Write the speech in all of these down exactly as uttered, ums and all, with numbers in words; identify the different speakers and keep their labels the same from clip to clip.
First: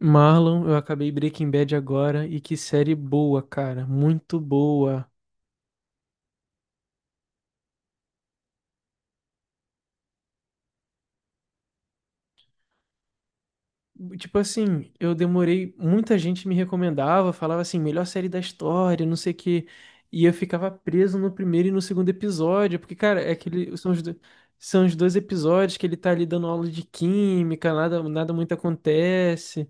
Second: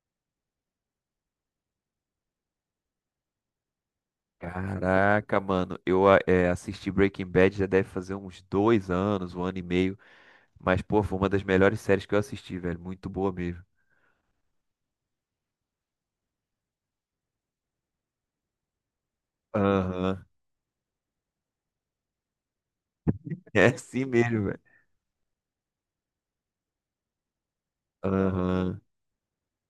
Speaker 1: Marlon, eu acabei Breaking Bad agora e que série boa, cara, muito boa.
Speaker 2: Caraca, mano, eu a- é, assisti Breaking Bad, já deve fazer uns dois anos, um ano e meio, mas pô, foi uma das melhores séries que eu assisti, velho, muito boa mesmo.
Speaker 1: Tipo assim, eu demorei, muita gente me recomendava, falava assim, melhor série da história, não sei o quê,
Speaker 2: Aham.
Speaker 1: e eu ficava preso no primeiro e no segundo episódio, porque, cara, é
Speaker 2: É
Speaker 1: aquele, são os,
Speaker 2: assim
Speaker 1: do-
Speaker 2: mesmo, velho.
Speaker 1: são os dois episódios que ele tá ali dando aula de química, nada, nada muito
Speaker 2: Aham.
Speaker 1: acontece.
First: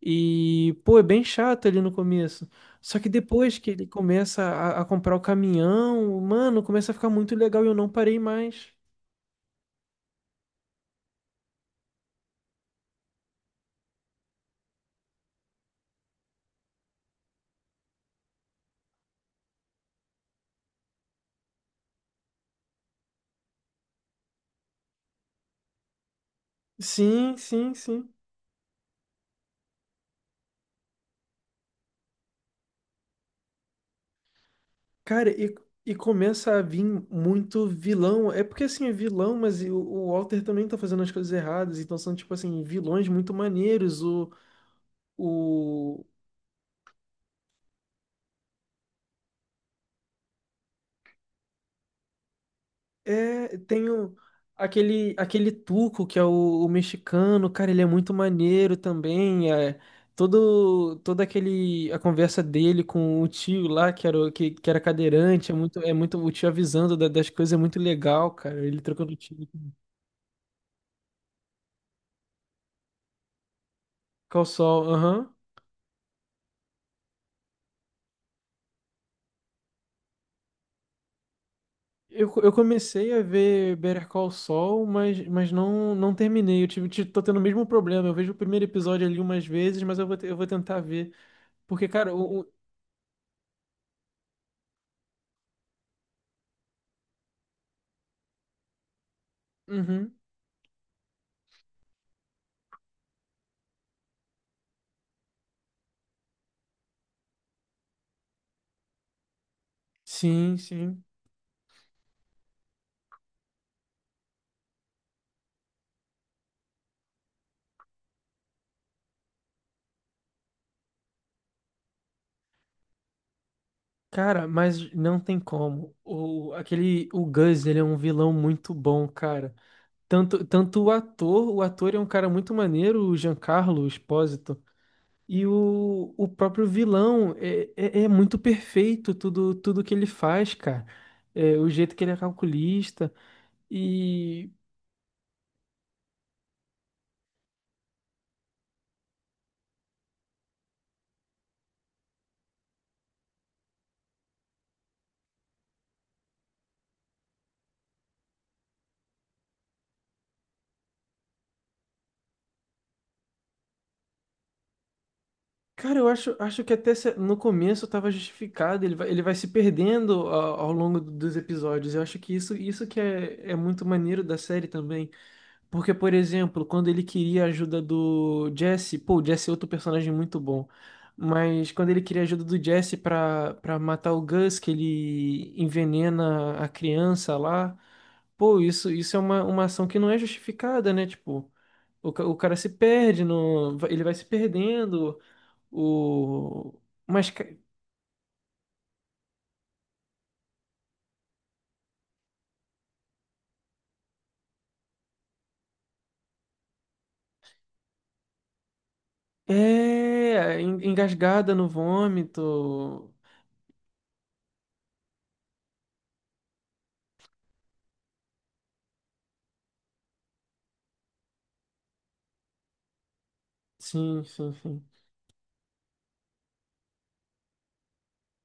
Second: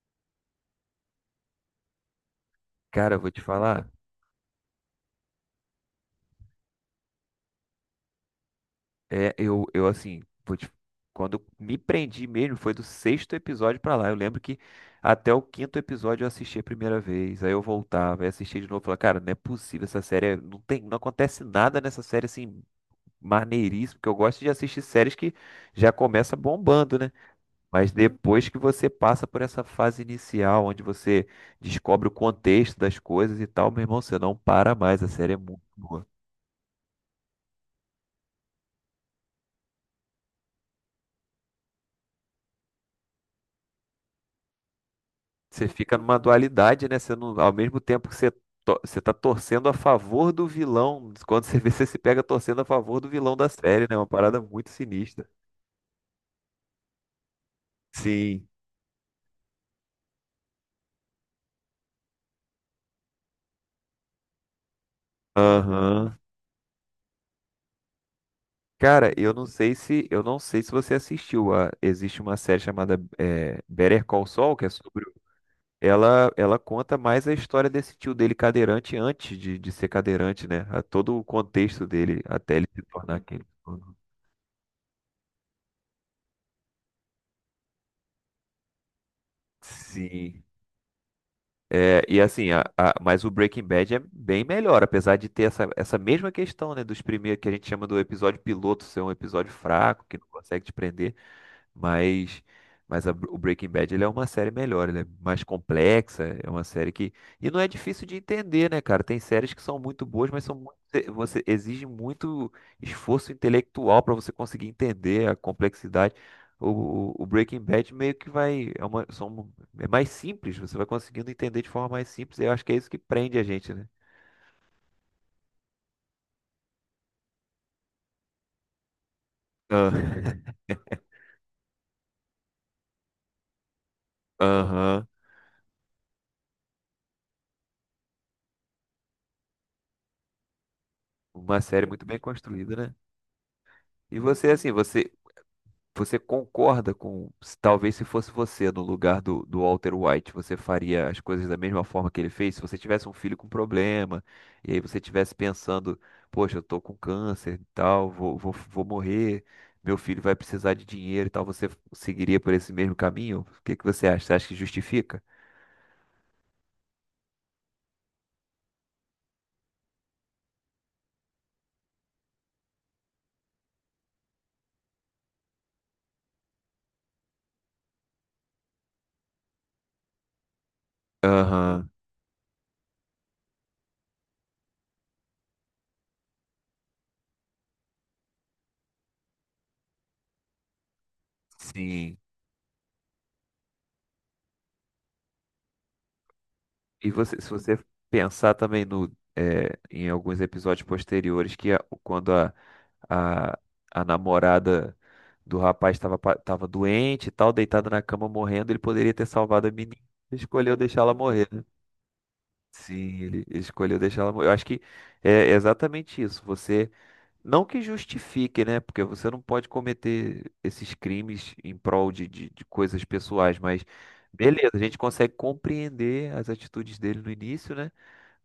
Speaker 1: E, pô, é bem chato ali no começo. Só que
Speaker 2: Cara, eu vou te
Speaker 1: depois que ele
Speaker 2: falar,
Speaker 1: começa a, a comprar o caminhão, mano, começa a ficar muito legal e eu não parei mais.
Speaker 2: é, eu, eu assim, vou te- quando eu me prendi mesmo, foi do sexto episódio pra lá. Eu lembro que até o quinto episódio eu assisti a primeira vez, aí eu voltava, aí assistia de novo, falava, cara, não é possível essa série, é- não tem, não acontece nada nessa série assim. Maneiríssimo, que eu gosto de assistir séries que já começa bombando, né?
Speaker 1: Sim, sim,
Speaker 2: Mas
Speaker 1: sim.
Speaker 2: depois que você passa por essa fase inicial, onde você descobre o contexto das coisas e tal, meu irmão, você não para mais, a
Speaker 1: Cara,
Speaker 2: série é
Speaker 1: e,
Speaker 2: muito
Speaker 1: e
Speaker 2: boa.
Speaker 1: começa a vir muito vilão. É porque, assim, é vilão, mas e o, o Walter também tá fazendo as coisas erradas. Então são, tipo assim, vilões muito maneiros. O,
Speaker 2: Você fica
Speaker 1: o,
Speaker 2: numa dualidade, né? Você não, ao mesmo tempo que você, to- você tá torcendo a favor do vilão, quando você vê, você se pega torcendo a favor do vilão da
Speaker 1: É,
Speaker 2: série,
Speaker 1: tem
Speaker 2: né? Uma
Speaker 1: o-
Speaker 2: parada muito
Speaker 1: aquele,
Speaker 2: sinistra.
Speaker 1: aquele Tuco, que é o, o mexicano, cara, ele é muito
Speaker 2: Sim.
Speaker 1: maneiro também. É, todo, todo aquele, a conversa dele com o tio lá, que era, o- que, que era cadeirante, é muito, é muito,
Speaker 2: Aham.
Speaker 1: o tio avisando da- das coisas, é muito legal, cara. Ele trocando
Speaker 2: Cara,
Speaker 1: o
Speaker 2: eu
Speaker 1: tio.
Speaker 2: não sei se eu não sei se você assistiu. A- existe uma série chamada eh, Better Call
Speaker 1: Call
Speaker 2: Saul, que é
Speaker 1: Saul,
Speaker 2: sobre.
Speaker 1: aham.
Speaker 2: Ela, ela conta mais a história desse tio dele cadeirante antes de, de ser cadeirante, né? A todo o contexto dele
Speaker 1: Eu, eu
Speaker 2: até ele se
Speaker 1: comecei
Speaker 2: tornar
Speaker 1: a
Speaker 2: quem ele se
Speaker 1: ver
Speaker 2: tornou.
Speaker 1: Better Call Saul, mas, mas não, não terminei. Eu tive, ti- tô tendo o mesmo problema. Eu vejo o primeiro episódio ali umas vezes, mas eu vou, te- eu
Speaker 2: Sim.
Speaker 1: vou tentar ver. Porque,
Speaker 2: É,
Speaker 1: cara,
Speaker 2: e
Speaker 1: o,
Speaker 2: assim,
Speaker 1: o-
Speaker 2: a- a- mas o Breaking Bad é bem melhor, apesar de ter essa, essa mesma questão, né? Dos primeiros que a gente chama do episódio piloto ser um episódio fraco,
Speaker 1: uhum.
Speaker 2: que não consegue te prender. Mas, mas a- o Breaking Bad ele é uma série melhor, ele é mais complexa, é uma série que. E não é difícil de entender, né, cara? Tem séries que são muito boas, mas são
Speaker 1: Sim, sim.
Speaker 2: muito, você exige muito esforço intelectual para você conseguir entender a complexidade. O, o- o Breaking Bad meio que vai. É, uma, são, é mais simples, você vai conseguindo entender de forma mais simples, e eu acho que é isso que prende a gente, né?
Speaker 1: Cara, mas não tem como. O, aquele, o Gus, ele é um vilão muito bom, cara.
Speaker 2: Ah.
Speaker 1: Tanto, tanto o ator, o ator é um cara muito maneiro, o Giancarlo Esposito.
Speaker 2: Aham.
Speaker 1: E o, o próprio vilão é, é, é muito perfeito tudo, tudo que ele faz, cara. É,
Speaker 2: Uma
Speaker 1: o
Speaker 2: série
Speaker 1: jeito que
Speaker 2: muito
Speaker 1: ele é
Speaker 2: bem construída, né?
Speaker 1: calculista.
Speaker 2: E
Speaker 1: E,
Speaker 2: você, assim, você, Você concorda com, se- talvez se fosse você no lugar do, do Walter White, você faria as coisas da mesma forma que ele fez? Se você tivesse um filho com problema, e aí você estivesse pensando, poxa, eu tô com câncer e tal, vou, vou, vou morrer, meu filho vai precisar de dinheiro e tal, você seguiria por esse mesmo caminho? O que que você acha? Você acha que justifica?
Speaker 1: cara, eu acho, acho que até se- no começo tava justificado. Ele vai, ele vai se perdendo ao, ao longo dos episódios. Eu acho que isso, isso que é, é muito maneiro da série também. Porque, por exemplo, quando ele queria a ajuda do Jesse, pô, o Jesse é outro personagem muito bom. Mas quando
Speaker 2: Aham,
Speaker 1: ele queria a ajuda do Jesse pra, pra matar o Gus, que ele envenena a criança lá, pô, isso, isso é uma, uma ação que não é justificada, né? Tipo, o,
Speaker 2: sim.
Speaker 1: ca- o cara se perde, no, ele vai se perdendo, o.
Speaker 2: E
Speaker 1: Mas
Speaker 2: você,
Speaker 1: ca-
Speaker 2: se você pensar também no, eh, em alguns episódios posteriores, que a- quando a, a, a namorada do rapaz estava pa- tava doente e tal, deitada na cama morrendo, ele poderia ter salvado a menina.
Speaker 1: é
Speaker 2: Escolheu
Speaker 1: en-
Speaker 2: deixá-la morrer,
Speaker 1: engasgada
Speaker 2: né?
Speaker 1: no
Speaker 2: Sim,
Speaker 1: vômito.
Speaker 2: ele ele escolheu deixar ela morrer. Eu acho que é exatamente isso. Você não que justifique, né? Porque você não pode cometer esses crimes em prol de, de, de coisas pessoais, mas
Speaker 1: Sim, sim,
Speaker 2: beleza, a
Speaker 1: sim.
Speaker 2: gente consegue compreender as atitudes dele no início, né?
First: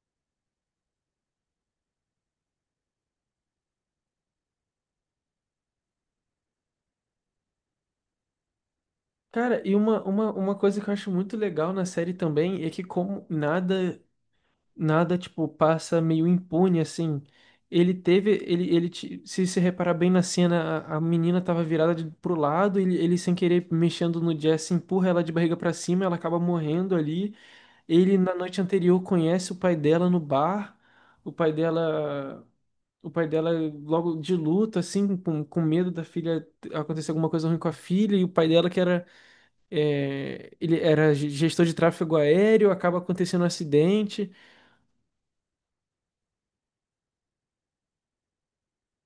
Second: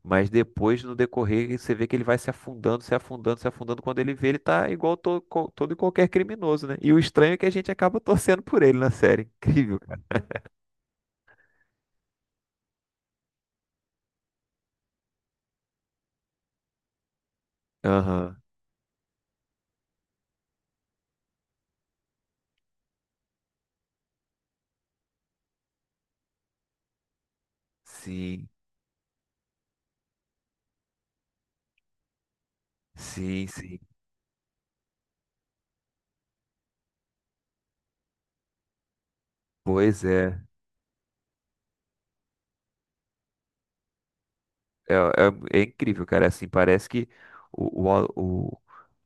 Speaker 2: Mas depois, no decorrer, você vê que ele vai se afundando, se afundando, se afundando. Quando ele vê, ele tá igual to, co- todo e qualquer criminoso, né? E o estranho é que a gente acaba torcendo por ele na série.
Speaker 1: Cara, e
Speaker 2: Incrível.
Speaker 1: uma, uma, uma coisa que eu acho muito legal na série também é que como nada, nada, tipo, passa meio impune, assim. Ele teve,
Speaker 2: Aham.
Speaker 1: ele, ele, ti- se se reparar bem na cena, a, a menina tava virada de, pro lado, ele, ele sem querer mexendo no Jesse, empurra ela de barriga pra cima, ela acaba morrendo ali. Ele, na
Speaker 2: Sim,
Speaker 1: noite anterior, conhece o pai dela no bar, o pai dela... O pai
Speaker 2: sim,
Speaker 1: dela
Speaker 2: sim.
Speaker 1: logo de luto, assim, com, com medo da filha acontecer alguma coisa ruim com a filha, e o pai dela que era
Speaker 2: Pois é.
Speaker 1: é, ele era ge- gestor de tráfego aéreo, acaba acontecendo um acidente.
Speaker 2: É, é, é incrível, cara. É, assim, parece que o, o, o,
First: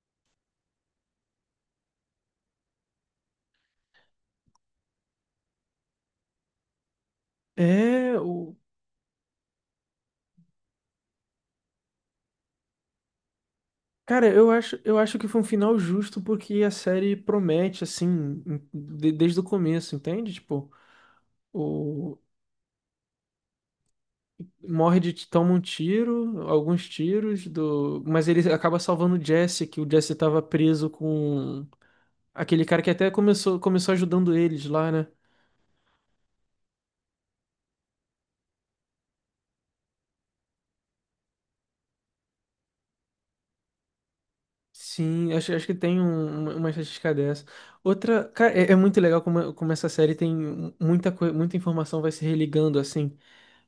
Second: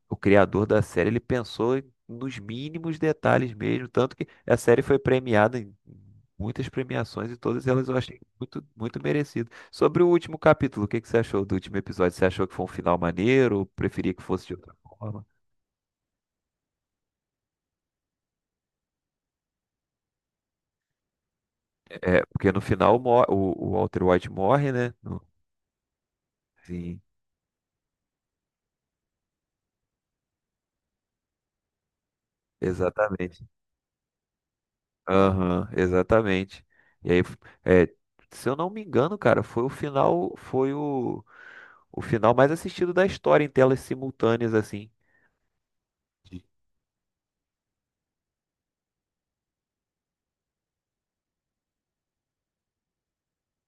Speaker 2: o criador da série ele pensou em- nos mínimos detalhes mesmo. Tanto que a série foi premiada em muitas premiações e todas elas eu
Speaker 1: É,
Speaker 2: achei
Speaker 1: o,
Speaker 2: muito, muito merecido. Sobre o último capítulo, o que que você achou do último episódio? Você achou que foi um final maneiro ou preferia que
Speaker 1: cara,
Speaker 2: fosse
Speaker 1: eu
Speaker 2: de outra
Speaker 1: acho, eu acho
Speaker 2: forma?
Speaker 1: que foi um final justo porque a série promete, assim, em- de- desde o começo, entende? Tipo, o,
Speaker 2: É, porque no final mo- o, o Walter White morre, né?
Speaker 1: morre de,
Speaker 2: No-
Speaker 1: toma um tiro, alguns
Speaker 2: Sim,
Speaker 1: tiros, do, mas ele acaba salvando o Jesse, que o Jesse estava preso com aquele cara que até
Speaker 2: exatamente.
Speaker 1: começou, começou ajudando eles lá, né?
Speaker 2: Aham, exatamente. E aí, é, se eu não me engano, cara, foi o final, foi o, o final mais assistido da história em telas simultâneas, assim.
Speaker 1: Sim, acho, acho que tem um-
Speaker 2: De-
Speaker 1: uma, uma estatística dessa. Outra, cara, é, é muito legal como, como essa série tem mu- muita coisa, muita informação vai se religando assim.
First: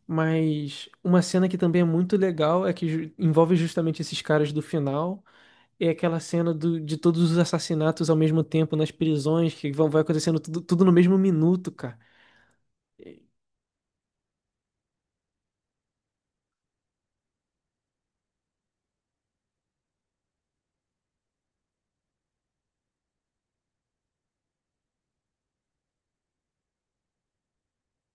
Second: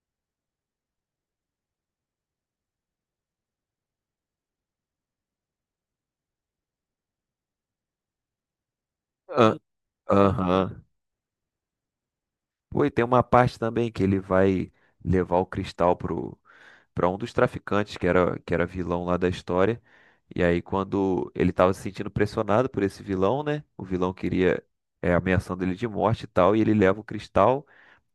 Speaker 1: Mas uma cena que também é muito legal é que ju- envolve justamente esses caras do final. É aquela cena do, de todos os assassinatos ao mesmo tempo nas prisões,
Speaker 2: Ah.
Speaker 1: que vão, vai acontecendo tudo,
Speaker 2: Aham.
Speaker 1: tudo no mesmo minuto, cara.
Speaker 2: Pô, e tem uma parte também que ele vai levar o cristal pro, pra um dos traficantes, que era, que era vilão lá da história. E aí, quando ele tava se sentindo pressionado por esse vilão, né? O vilão queria, é, ameaçando ele de morte e tal, e ele leva o cristal.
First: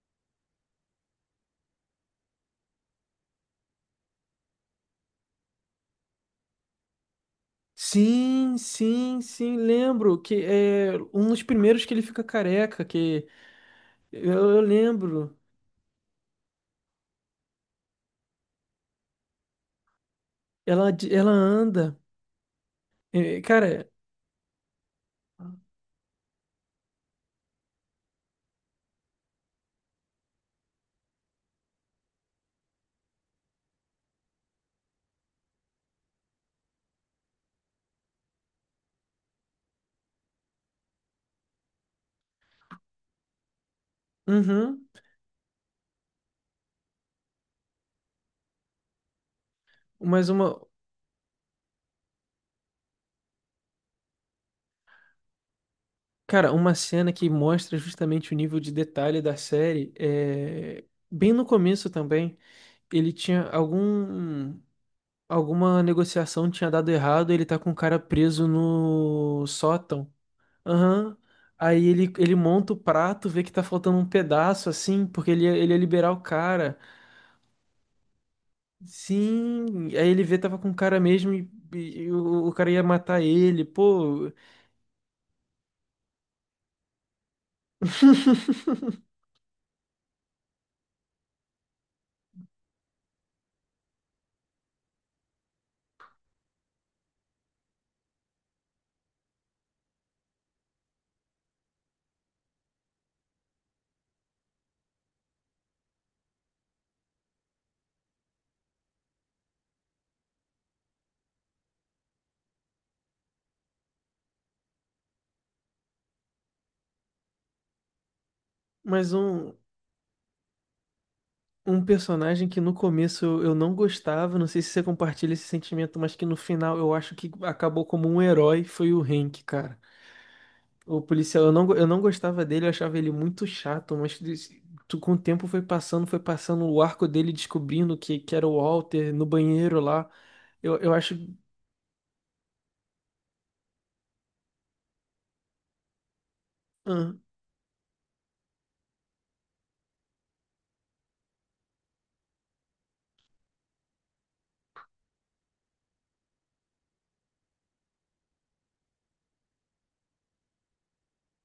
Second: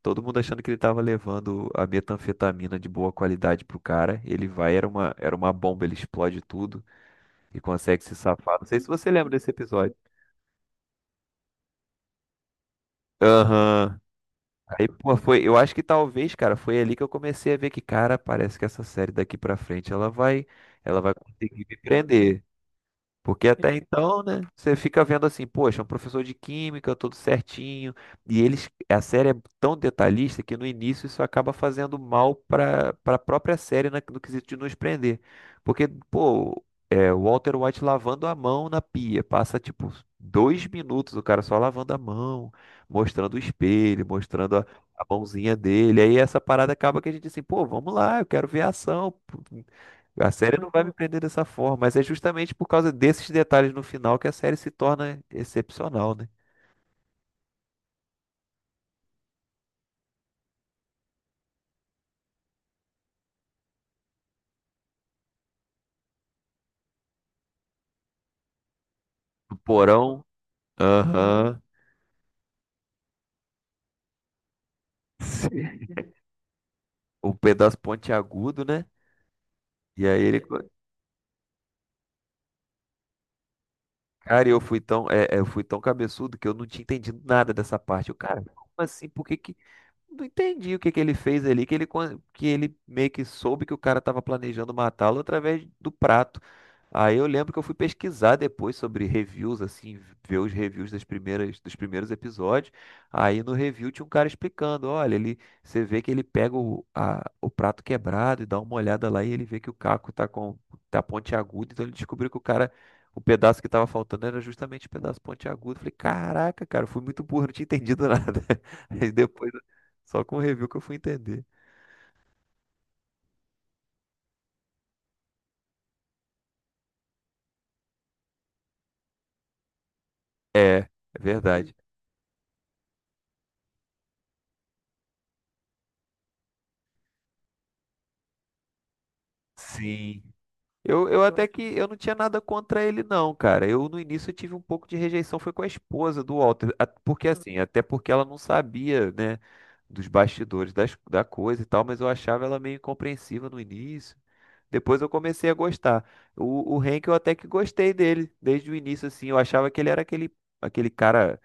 Speaker 2: Todo mundo achando que ele tava levando a metanfetamina de boa qualidade pro cara. Ele vai, era uma, era uma bomba, ele explode tudo e consegue se
Speaker 1: Sim,
Speaker 2: safar. Não sei se você
Speaker 1: sim,
Speaker 2: lembra desse
Speaker 1: sim,
Speaker 2: episódio.
Speaker 1: lembro que é um dos primeiros que ele fica careca, que
Speaker 2: Aham.
Speaker 1: eu eu
Speaker 2: Aí, pô,
Speaker 1: lembro.
Speaker 2: foi. Eu acho que talvez, cara, foi ali que eu comecei a ver que, cara, parece que essa série daqui pra frente ela vai,
Speaker 1: Ela,
Speaker 2: ela
Speaker 1: de-
Speaker 2: vai
Speaker 1: ela
Speaker 2: conseguir me
Speaker 1: anda.
Speaker 2: prender.
Speaker 1: É,
Speaker 2: Porque até
Speaker 1: cara,
Speaker 2: então, né, você fica vendo assim, poxa, é um professor de química, tudo certinho, e eles, a série é tão detalhista que no início isso acaba fazendo mal para para a própria série na- no quesito de nos prender. Porque, pô, é, o Walter White lavando a mão na pia, passa tipo dois minutos o cara só lavando a mão, mostrando o espelho, mostrando a,
Speaker 1: uhum,
Speaker 2: a mãozinha dele, aí essa parada acaba que a gente assim, pô, vamos lá, eu quero ver a ação,
Speaker 1: mas
Speaker 2: a
Speaker 1: uma,
Speaker 2: série não vai me prender dessa forma, mas é justamente por causa desses detalhes no final que a série se torna excepcional, né?
Speaker 1: cara, uma cena que mostra justamente o nível de detalhe da série é bem no começo também, ele tinha algum alguma negociação tinha dado errado, ele tá com o cara preso no
Speaker 2: O
Speaker 1: sótão.
Speaker 2: porão,
Speaker 1: Aham.
Speaker 2: aham.
Speaker 1: Aí ele, ele monta o prato, vê que tá faltando um pedaço assim, porque ele ia, ele ia liberar o cara.
Speaker 2: O pedaço pontiagudo, né?
Speaker 1: Sim, aí
Speaker 2: E
Speaker 1: ele
Speaker 2: aí
Speaker 1: vê
Speaker 2: ele,
Speaker 1: tava com o cara mesmo e, e o, o cara ia matar ele. Pô,
Speaker 2: cara, eu fui tão, é, é, eu fui tão cabeçudo que eu não tinha entendido nada dessa parte. Eu, cara, como assim? Por que que não entendi o que que ele fez ali, que ele con- que ele meio que soube que o cara tava planejando matá-lo através do prato. Aí eu lembro que eu fui pesquisar depois sobre reviews, assim, ver os reviews das primeiras, dos primeiros episódios. Aí no review tinha um cara explicando, olha, ele, você vê que ele pega o, a- o prato quebrado e dá uma olhada lá e ele vê que o caco tá com tá pontiagudo, então ele descobriu que o cara, o pedaço que tava faltando era justamente o pedaço pontiagudo. Falei, caraca, cara, eu fui muito burro, não tinha entendido nada. Aí
Speaker 1: mais
Speaker 2: depois,
Speaker 1: um.
Speaker 2: só com o review que eu fui entender.
Speaker 1: Um personagem que no começo eu eu não gostava, não sei se você compartilha esse sentimento, mas que no final eu acho que acabou como um herói, foi o Hank, cara.
Speaker 2: É, é
Speaker 1: O policial, eu não, go-
Speaker 2: verdade.
Speaker 1: eu não gostava dele, eu achava ele muito chato, mas des- tu- com o tempo foi passando, foi passando o arco dele descobrindo que, que era o Walter no banheiro lá.
Speaker 2: Sim.
Speaker 1: Eu, eu
Speaker 2: Eu,
Speaker 1: acho
Speaker 2: eu até que eu não tinha nada contra ele não, cara. Eu no início eu tive um pouco de rejeição, foi com a esposa do Walter, a-
Speaker 1: ah,
Speaker 2: porque assim, até porque ela não sabia, né, dos bastidores das, da coisa e tal, mas eu achava ela meio incompreensiva no início. Depois eu comecei a gostar. O, o Hank eu até que gostei dele desde o início, assim, eu achava que ele era aquele aquele cara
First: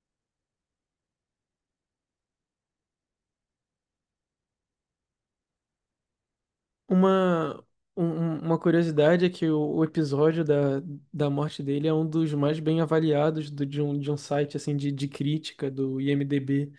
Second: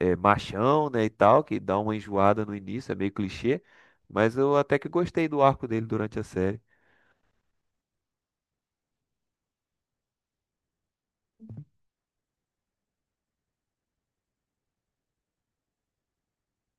Speaker 2: é, machão, né, e tal, que dá uma enjoada no início, é meio clichê, mas eu até que gostei do arco dele durante a série.
Speaker 1: uma, um- um- uma curiosidade é que o, o episódio da, da morte dele é um dos mais bem avaliados do, de, um, de um site assim de, de crítica do I M D B.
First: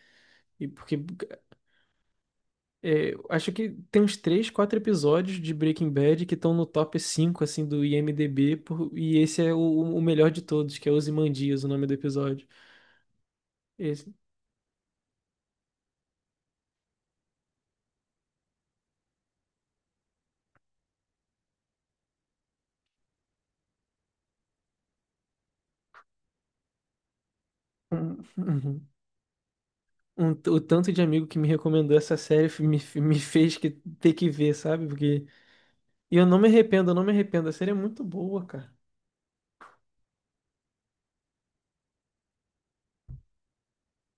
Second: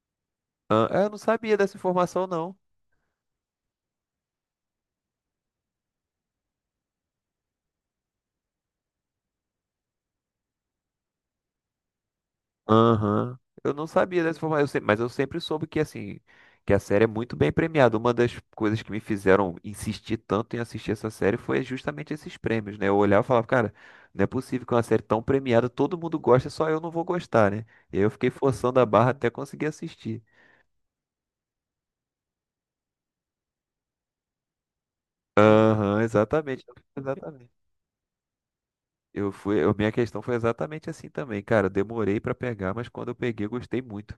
Speaker 1: E
Speaker 2: Ah,
Speaker 1: porque
Speaker 2: eu não sabia dessa informação não.
Speaker 1: é, acho que tem uns três, quatro episódios de Breaking Bad que estão no top cinco assim do I M D B, por- e esse é o, o melhor de todos, que é Ozymandias, o nome do episódio.
Speaker 2: Aham. Eu não
Speaker 1: Esse-
Speaker 2: sabia dessa forma, eu se- mas eu sempre soube que assim, que a série é muito bem premiada. Uma das coisas que me fizeram insistir tanto em assistir essa série foi justamente esses prêmios, né? Eu olhava e falava, cara, não é possível que uma série tão premiada, todo mundo gosta, só eu não vou gostar, né? E aí eu
Speaker 1: um-
Speaker 2: fiquei forçando a
Speaker 1: uhum.
Speaker 2: barra até conseguir assistir.
Speaker 1: Um- o tanto de amigo que me recomendou essa série fe- me, fe- me fez que, ter que ver, sabe? Porque
Speaker 2: Aham,
Speaker 1: e eu não me
Speaker 2: exatamente,
Speaker 1: arrependo, eu não me arrependo, a
Speaker 2: exatamente.
Speaker 1: série é muito boa, cara.
Speaker 2: Eu fui, eu- minha questão foi exatamente assim também, cara. Eu demorei pra pegar, mas quando eu peguei, eu gostei muito.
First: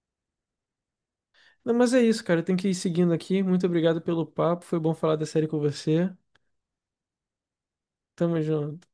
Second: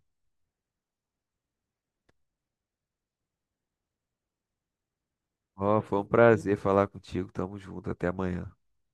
Speaker 1: Não, mas é isso, cara, eu tenho que ir seguindo aqui. Muito obrigado pelo papo, foi bom falar da série com
Speaker 2: Ó, foi um
Speaker 1: você.
Speaker 2: prazer falar contigo. Tamo junto, até
Speaker 1: Tamo
Speaker 2: amanhã.
Speaker 1: junto.